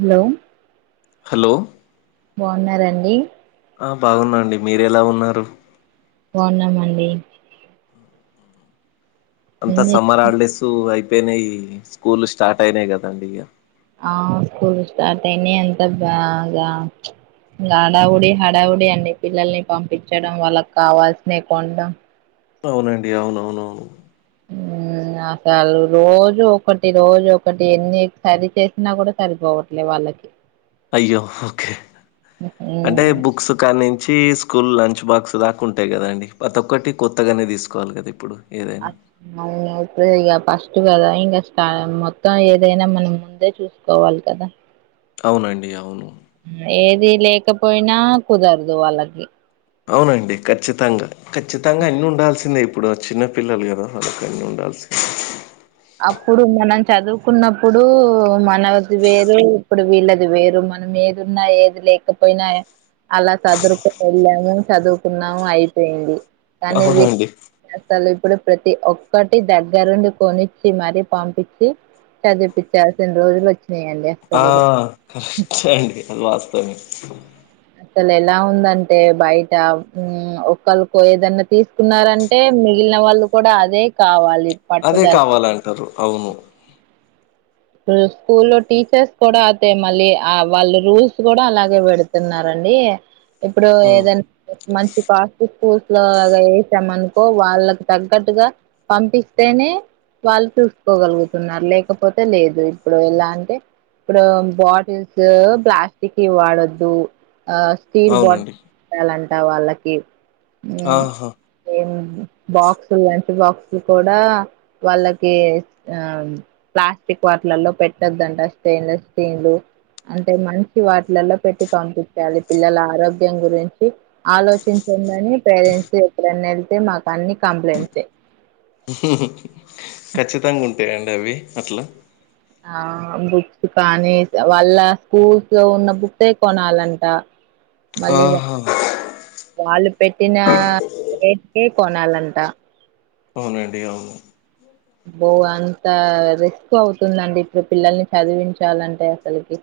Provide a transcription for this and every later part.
Hello hello బాగున్నారండి ఆ బాగునండి మీరు ఎలా ఉన్నారు బావున్నామండి అంతా సమ్మర్ చేస్తు హాలిడేస్ అయిపోయినాయి స్కూల్ స్టార్ట్ అయినాయి కదండి ఇగా ఆ స్కూల్ స్టార్ట్ అయిన అంత బాగా హడావుడి హడావుడి అండి పిల్లల్ని పంపించడం వాళ్ళకి కావాల్సినవి కొనడం అవునండి అవునవునవును ఉమ్ అసలు రోజు ఒకటి రోజు ఒకటి ఎన్ని సరి చేసినా కూడా సరిపోవట్లేదు వాళ్ళకి అయ్యో ఓకే అంటే ఉమ్ బుక్స్ కానుంచి స్కూల్ లంచ్ బాక్స్ దాకా ఉంటాయి కదండి ప్రతి ఒక్కటి కొత్తగానే తీసుకోవాలి కదా ఇప్పుడు ఏదైనా అం అవును ఇక ఫస్ట్ కదా ఇంక స్ట మొత్తం ఏదైనా మనం ముందే చూసుకోవాలి కదా అవునండి అవును. ఏది లేకపోయినా కుదర్దు వాళ్ళకి అవునండి ఖచ్చితంగ ఖచ్చితంగా అన్ని ఉండాల్సిందే ఇప్ ఇప్పుడు ఆ చిన్నపిల్లల్ కదా వాళ్ళకన్నీ ఉండాల్సిం అప్పుడు మనం చదువుకున్నప్పుడూ మనది వేరే ఇప్పుడు వీళ్ళది వేరు మనం ఏదున్నా ఏది లేకపోయినా అలా సదురుకొ వెళ్ళాము చదువుకున్నాము, అయిపోయింది. కానీ వి అవునండి అసల్ ఇప్పుడు ప్రతి ఒక్కటి దగ్గరుండి కొని చ్చి మరి పంపిచ్చి చదిపిచ్చాల్సిన రోజులు వచ్ ఆ కరెక్టే అండి అది వాస్తవమే అసల్ ఎలా ఉందంటే బైట మ్ ఒకల్కో ఏదన్న తీసుకున్నారంటే మిగి లిన వాళ్ళు కూడా అదే కావాల్ అదే కావాలంటరు అవును. స్కూల్లో టీచర్స్ కూడా అతే మళ్ళీ ఆ వాళ్ళు రూల్స్ కూడా అలాగే పెడుతున్నారం డీ ఇప్పుడు ఉమ్, ఏదన్న మంచి కాస్ట్లీ స్కూల్ లో అలా ఏసామనుకో వాళ్ళక్ తగ్గట్టుగా పంపిస్తేనే వాళ్ళు చూస్కోగలుగుతున్నారు లేకపోతే లేదు ఇప్పుడు ఎలా అంటే ఇప్పుడు బాటిల్స్ ప్లాస్టికీ వాడద్దు. ఆ స్టీల్ బాటిల్ అవునండి పెట్టాలంట వాళ్ళకి ఆహా ఏం బాక్సులు లంచ్ బాక్సులు కూడా వాళ్ళకి ఆ ప్లాస్టిక్ వాాటిలల్లో పెట్టద్దంట స్టెయిన్లెస్ స్టీన్లు అంటే మంచి వాటిలలో పెట్టి పంపిచ్చాలి. పిల్లల ఆరోగ్యం గురించి ఆలోచించ ఉందని పేరెంట్స్ డే ఎప్పుడన్న ఎళ్తే మాక్ అన్ని కంప్లైంట్సే ఖచ్చితంగ ఉంటయండి అవి అట్ల బుక్స్ కానీ వాళ్ళ స్కూల్స్లో ఉన్న బుక్సే కొనాలంట. మళ్ళీ వ ఆహా వాళ్ళు పెట్టినా రేట్కె కొనాలంట. అవునండి అవును. బో అంత రిస్క్ అవుతుందండి ఇప్పుడు పిల్లల్ని చదివించాలంటే అసల్కి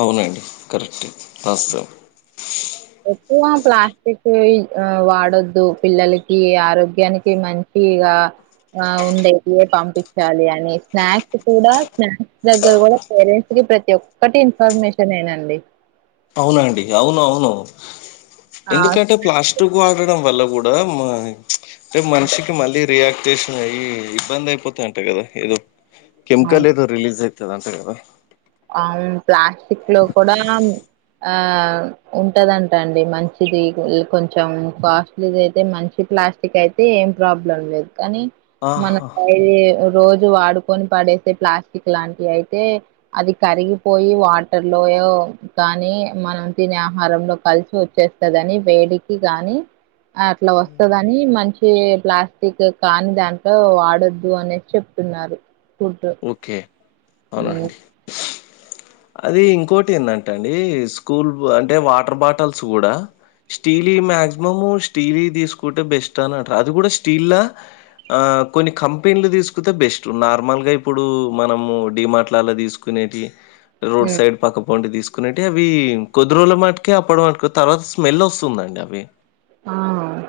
అవునండి కరెక్టే రాస్తాం. ఎక్కువ ప్లాస్టిక్ ఇ వాడద్దు పిల్లలకి ఆరోగ్యానికి మం ఈగా ఆ ఉండేదే పంపిచ్చాలి అని స్నాక్స్ కూడా స్నాక్స్ దగ్గర కూడా పేరెంట్స్ కి ప్రతి ఒక్కటి ఇన్ఫర్మేషనే నండి. అవునండి అవున్ అవును. ఆ ఎందుకంటే ప్లాస్టిక్ వాడడం వల్ల గుడా మా అంటే మనిషికి మళ్ళీ రియాక్ట్ క్టేషనై ఇబ్బందైపోత అంటా కదా ఏదో అవును కెమికల్ ఏదో రిలీస్ అయి తదంట కదా అవును ప్లాస్టిక్ లో కూడా ఆ ఉంటదంట అండి మంచిది కొంచం కాస్ట్లీది అయితే మంచి ప్లాస్టిక్ అయితే ఏం ప్రాబ్లం లేదు కనీ ఆహా మనకయ్యో రోజ్ జు వాడుకొని పడేసే ప్లాస్టిక్ లాంటి అయితే అది కరిగిపోయి వాటర్ లోయో కానీ మనం తినే ఆహారంలో కలిసి వచ్చేస్ స్తదని వేడికి గాని అట్ల వస్తదని మంచి ఏ ప్లాస్టిక్ కానీ దాంట్లో వాడొద్దు అనేస్ చెప్తున్నారు. ఫుడ్ ఓకే హ్మ్. అవునండి అది ఇంకోటి ఏందంటె అండి స్కూల్ అంటే వాటర్ బాటల్స్ కూడా స్టీల్ మాక్సిమము స్టీలి తీసుకుంటే బెస్ట్ అని అంటారు అది కూడా స్టీల్లా ఆ కొన్ని కంపెనీలు తీసుకుంటే బెస్ట్ నార్మల్ గా ఇ ఇప్పుడు మనము డిమాట్లలా తీసుకునేటి రోడ్ హ్మ్. సైడ్ పక్కపోంటి తీసుకు కొనేటే అవి కొద్ది రోజులు మట్టుకే అప్పటి వారికే తర్వాత స్మెల్ వస్తుందండి అవి ఆ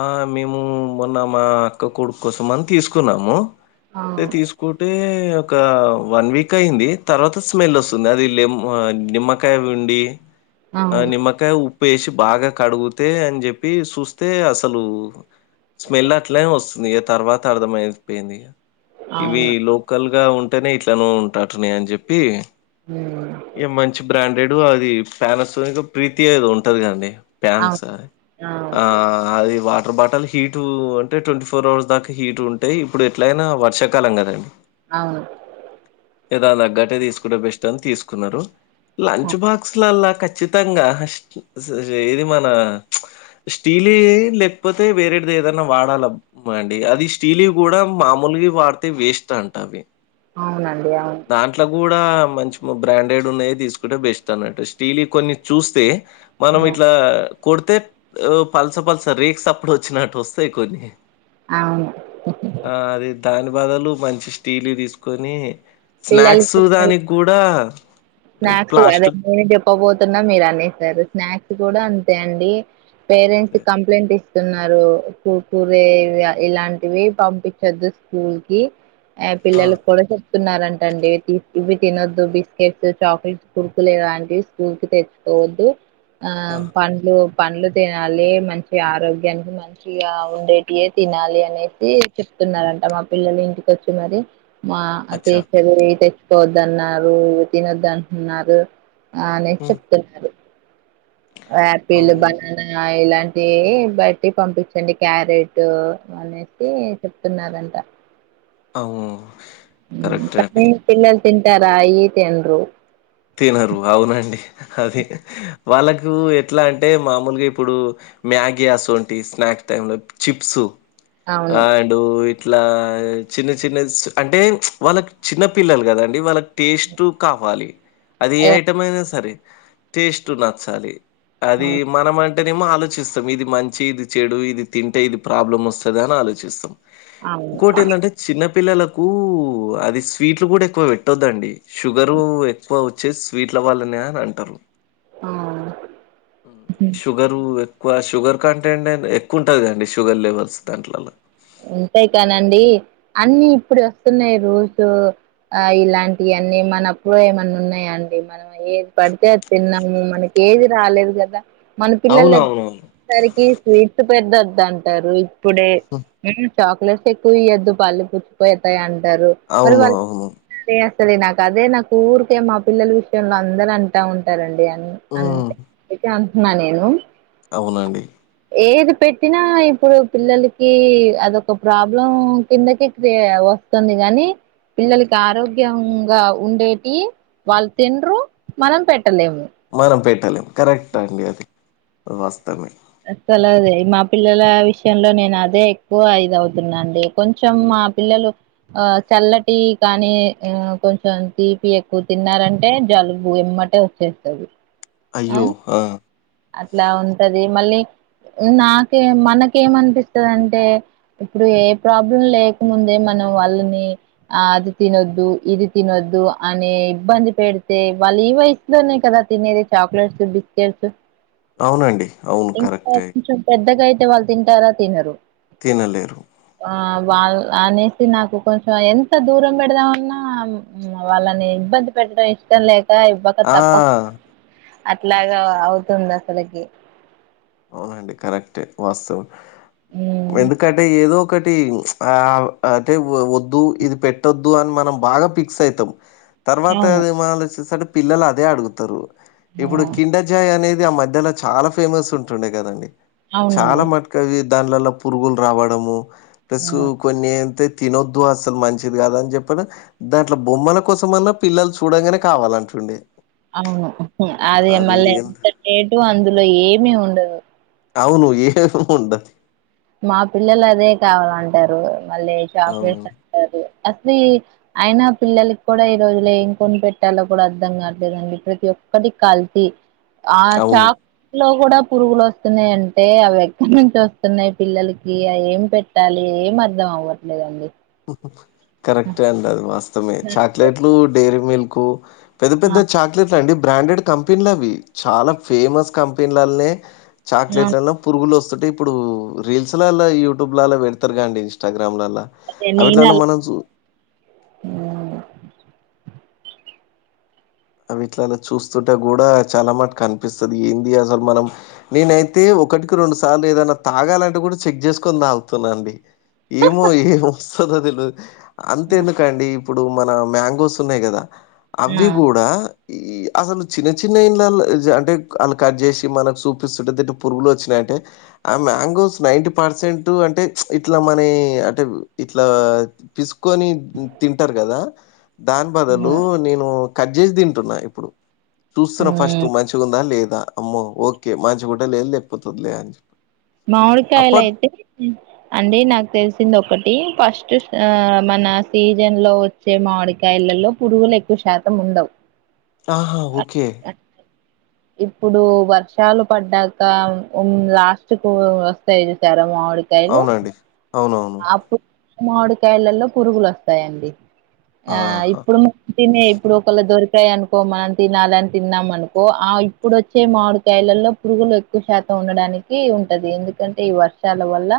ఆ మీ ఆ మొన్న మా అక్క కొడుకు కోసం అని తీసుకున్నాము ఆ అదీ ఒక వన్ వీక్ అయింది తర్వాత స్మెల్ వస్తుంది అది లేం నిమ్మకాయ డి ఆ అవును నమ్మకాయ ఉ ఊపేసి బాగా కడుగుతే అని చెప్పి చూస్తే అసలు స్మెల్ అట్లనే వస్తుంది ఇగ తర్వాత అర్థమయిపోయింది ఇవి అవును లోకల్ గా ఉంటేనే ఇట్లనో ఉంట అటనే అని చెప్పి హ్మ్ ఇగ మంచి బ్రాండెడ్ అది ప్యానస్ ప్రీతి అది ఉంటది గండి ప్యాన్స్ అవును ఆ అవును అది వా ఇపుడు బటల్ హీటు అంటే ట్వంటీ ఫోర్ అవర్స్ దాకా హీట్ ఉంటయి ఇప్పుడు ఎట్లయినా వర్షాకాలం కదండి అవును ఏదాల గ్గట్టిది తీసుకుంటె బెస్ట్ అని తీసుకున్నారు అ లంచ్ బాక్స్లల్లా ఖచ్చితంగా ఇది మన స్టీలి లేకపోతే వేరేటిది ఏదనా వాడాల అండి అది స్టీలి కూడా మామూలు స్టీలీ వాడ్తే వేస్ట్ అంట అవి అవునండి అవును దాంట్లో మంచి బ్రాండెడ్ ఉన్నాయి తీసుకుంటే బెస్ట్ అన్నట్టు స్టీల్వి కొన్ని చూస్తే మనం హ్మ్. ఇట్లా కొడితే పలస పలస రేక్స్ చప్పుడు వచ్చినట్టు వస్తాయి కొన్ని అవును ఆ అది దాని బదలు మంచి స్టీల్ తీసుకొని పిల్లలకి స్నాక్స్ పిల్లలకి దానికి కూడా స్నాక్స్ అదే ప్లాస్టిక్ నేనే చెప్పబోతున్నా మీరు అనేశరు స్నాక్స్ తు కూడా అంతే అండి పేరెంట్స్ అదే కంప్లైంట్ ఇస్ తున్నారు కుర్కురే ఇలాంటివి పంపించొద్దు స్కూల్ కి ఏ ఆ పిల్లలకు కూడా చెప్తున్నారం రండి ఇవి తినొద్దు బిస్కెట్స్ చాక్లెట్ కుర్కురే ఇలాంటివి స్కూల్ కి తెచ్చుకోవద్దు ఆ పండ్లు పండ్లు తినాలి మంచి ఆరోగ్యానికి మంచిగా ఉండేటియే తినాలి అనేసి చెప్ తున్నారంట మా పిల్లలు ఇంటి కొచ్చి మరి మా అచ్చా టీచర్వి తెచ్చిపోవద్దన్నారు ఇ తినొద్దంటున్నారు ఆనే హ్మ్ చెప్తున్నారు యాపిల్ అవును బననా ఇలా అది బట్టి పంపించండి క్యారెట్ అనేసి చెప్తున్నారంట అవు పిల్లలు తింటారా అయి తిన్రు తినరు అవునండి అది వాళ్ళకు ఎట్లా అంటే మామూలుగా ఇప్పుడు మ్యాగీ ఆస్వన్టివి స్నాక్ టైమ్ లో చిప్స్ అవును ఆండు ఇట్లా చిన్న చిన్న స్ అంటే వాళ్ళకి చిన్న పిల్లలు కదండి వాళ్ళకి టేస్ట్ కా అది ఏ ఐటం అయినా సరే టేస్ట్ నచ్చాలి అది అవును మనం అం టేనేమో ఆలోచిస్తాం ఇది మంచి ఇది చెడు ఇది తింటే ఇది ప్రాబ్లమ్ వస్తుంది అని ఆలోచిస్తాం అవును ఇంకోటి ఎందండే చిన్న పిల్లలకు అది స్వీట్లు కూడా ఎక్కువ పెట్టొద్దండి షుగరు ఎక్కువ వచ్చేసీ స్వీట్ల వళ్ళనే అని అంటారు అవును షుగరు ఎక్వ షుగర్ కంటెంట్ అ ఎక్కువుంటది కదండీ షుగర్ లెవెల్స్ దాంట్లల అంతేకాదండి అన్ని ఇప్పుడు వస్తున్నాయి రోజు ఆ ఇలాంటి నీ మనకు ఏమన్నా ఉన్నాయాండి మనం ఏది పడితే అది తిన్నాము మనకి ఏది రాలేదు కదా మన పిల్లల దగ్గర అవునవునవును. వచ్చేసరికి స్వీట్స్ పెటోదంటారు ఇప్పుడే హ్మ్. చాక్లెట్స్ ఎక్కువ ఇయద్దు పళ్ళు పుచ్చిపోతాయి అంటారు మరి అవును వాళ్ళ అవును. అసలు నాకు అదే నా ఊరికే మా పిల్లల విషయంలో అందరు అంటా ఉంటారండి అంతే హ్మ్ అందుకే అంటున్నా నేను అవునండి ఏది పెట్టినా ఇప్పుడు పిల్లలకి అదొక ప్రాబ్లం కిందకి వస్తుంది గానీ పిల్లలకి ఆరోగ్యంగా ఉండేటి వాళ్ళు తినరు మనం పెట్టలేము మనం పెట్టలేం కరెక్ట్ అండి అది వాస్తవే అసలా మా పిల్లల విషయంలో నేను అదే ఎక్కువ ఇదవుతున్నడి కొంచెం మా పిల్లలు ఆ చల్లటి కానీ ఆ కొంచెం తీపి ఎక్కువ తిన్నారంటే జలుబు ఏమటే వచ్చేస్తది అయ్యో అవును ఆ అట్లా ఉంటది మళ్ళీ నాకే మనకేమనిపిస్తుంది అంటే ఇప్పుడు ఏ ప్రాబ్లం లేకముందే మ నం వాళ్ళని ఆ అది తినొద్దు ఇది తినొద్దు అని ఇబ్బంది పెడితే వాళ్ళ ఈ వయసులోనే కదా తినేది చాక్లెట్స్ బిస్కెట్స్ అవునండి. అవును ఇంకా కరెక్టే. కొంచెం పెద్దగా అయితే వాళ్ళు తింటారా తినరు తినలేరు ఆ వాళ్ళ అనేసి నాకు కొంచెం ఎంత దూరం పెడదామన్నా వాళ్ళని ఇబ్బంది పెడ ఇష్టం లేక్ క ఇవ్వక ఆ! తప్ప అట్లాగా అవుతుంది అసలకి అవునండి కరెక్టే వాస్తవం ఉమ్ ఎందుకంటే ఏదో ఒకటి ఆ అంటే వద్దు ఇది పెట్టొద్దు అని మనం బాగా ఫిక్స్ అయితాం తర్వాత అవును ఏమనేసి అంటే పిల్లలు అదే అడుగుతారు ఇప్పుడు ఆ కిండర్జోయ్ అనేది ఆ మధ్యలో చాలా ఫేమస్ ఉంటుండే కదండి అవునండి చాలా మట్కయే దానిలలో పురుగులు రావడము ప్లస్ హ్మ్. కొన్ని అయితే తినొద్దు అసలు మంచిది కాదు అని చెప్పడు దాంట్లో బొమ్మల కోసం అన్నా పిల్లలు చూడంగానే కావాలంటుండి అవును అది మళ్ళ ఎంత రేటు అందులో ఏమి ఉండదు అవును ఏం ఉండదు మా పిల్లలు అదే కావాలంటారు మళ్ళీ అవును. చాక్లెట్స్ అంటారు అసలు ఆయిన పిల్లలకి కూడా ఈ రోజులు ఏం కొనిపెట్టాలో కూడా అర్ధం కట్లేదండి ప్రతి ఒక్క టి కల్పి ఆ అవును. చాక్లెట్లు కూడా పురుగులు వస్తున్నాయంటే అవి ఎక్కడ నుంచి వస్తున్నాయి పిల్లలకి ఏం పెట్టాలి ఏం అర్ధం అవ్వట్లేదండి కరెక్ట్ ఏ అండి అది వాస్తమే చాక్లెట్లు డెయిరీ మిల్క్ పెద్ద ఆ! పెద్ద చాక్లెట్ల అండి బ్రాండెడ్ కంపెనీలు అవి చాలా ఫేమస్ కంపెనీలనే ఆ! చాక్లెట్లలో పురుగులు వస్ స్తుంటే ఇప్పుడు రీల్స్లాలా యూట్యూబ్ లా పెడతారు గా అండి ఇన్స్టాగ్రామ్లలా అదే నేను అవిట్లాలో అలా మన చు హ్మ్. అ వీటిలలా చూస్తుంటే కూడా చాలా మటు కనిపిస్తది ఏంది అసలు మనం నేనైతే ఒకటికి రెండు సార్లు ఏదైనా తాగాలంటే కూడా చెక్ చేసుకొని తాగుతున్నాండి ఏమో ఏమో వస్తదొ తెలువది అంతెందుకండి ఇప్పుడు మన మ్యాంగోస్ ఉన్నాయి కదా ఆ ఈ అసలు చిన్న చిన్న ఇండ్లల అంటే అ కట్ చేసి మనకు చూపిస్తుంటే దిన్టో పు లు వచ్చినాంటే ఆ మంగోస్ నైన్టి పర్సెంట్ అంటే ఇట్లా మనయి అంటే డా పిసు కొని తింటారు కదా దాని ఆ! బదులు నేను కట్ చేసి తింటున్నా ఇప్పుడు చూస్తున్నా ఫస్ట్ మ్మ్ మంచిగా ఉందా లేదా అమ్మో ఓకే మంచిగుంటే లేదా లేక పోతే లేదా అని చెప్ప మామిడికాయలు అయితే అండి నాకు తెలిసింది ఒకటి ఫస్ట్ ఆ మన సీజన్ లో వచ్చే మామిడికాయలలో పురుగులు ఎక్కువ శాతం ఉండవు ఆహా ఓకే ఇప్పుడు వర్షాలు పడ్డాక లాస్ట్ కు వస్తాయి చూసారా మా అవునండి అవును ఆప్పు మాడికాయలలో పురుగులు వస్తాయండి ఆ ఆహా ఇప్పుడు మంచినే ఇప్పుడు ఒకళ దొరికి తయ్ అనుకో మనం తినాలని తిన్నాం అనుకో ఇప్పుడు వచ్చే మామిడుకాయలలో పురుగులు ఎక్కువ శాతం ఉండడానికి ఉంటది ఎందుకంటే ఈ వర్షాల వల్ల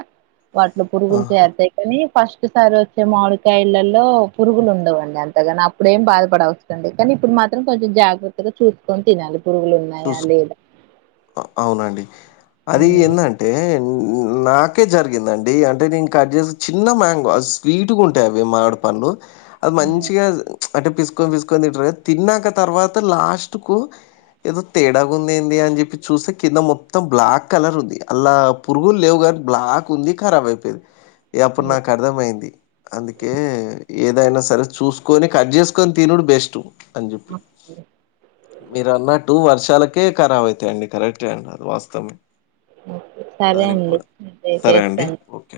వాటిలో పురుగులు ఆహా కాని ఫస్ట్ సారి వచ్చే మామిడికాయళ్లలో పురుగులు ఉండవండి అంతగాన అప్పుడేం బాధపడవస కానీ ఇప్పుడు మాత్రం కొంచెం జాగ్రత్తగా చూసుకొని తినాలి పురుగులు ఉన్నాయా చూసు లేదా అవునండి అది ఉమ్ ఏందంటే ఉ నాకే జరిగిందండి అంటే నేను కట్ చేసే చిన్న మ్యాంగో అవి స్వీట్గా ఉంటాయి అవి మామిడి పంలు అది మంచిగా అంటే పిసుకొని పిసుకొని తింటారు తిన్నాక తర్వాత లాస్ట్ కు ఏదో తేడా గుంది ఏంది అన్ జెప్పి చూస్తే కింద మొత్తం బ్లాక్ కలర్ ఉంది అలా పురుగులు లేవు ని బ్లాక్ ఉంది ఖరాబ్ అయిపోయిది అప్పుడు ఉమ్ నాకు అర్థమైంది అందుకే ఏదైనా సరే చూసుకొని కట్ చేసుకొని తినుడు బెస్ట్ అని చెప్పి మీరున్నట్టు వర్షాలకే ఖరాబ్ అయితాయండి కరెక్టే అండి అది వాస్తవమే సరే దానికి అండి కూడా. చె సరే అండి చేస్తాను ఓకే.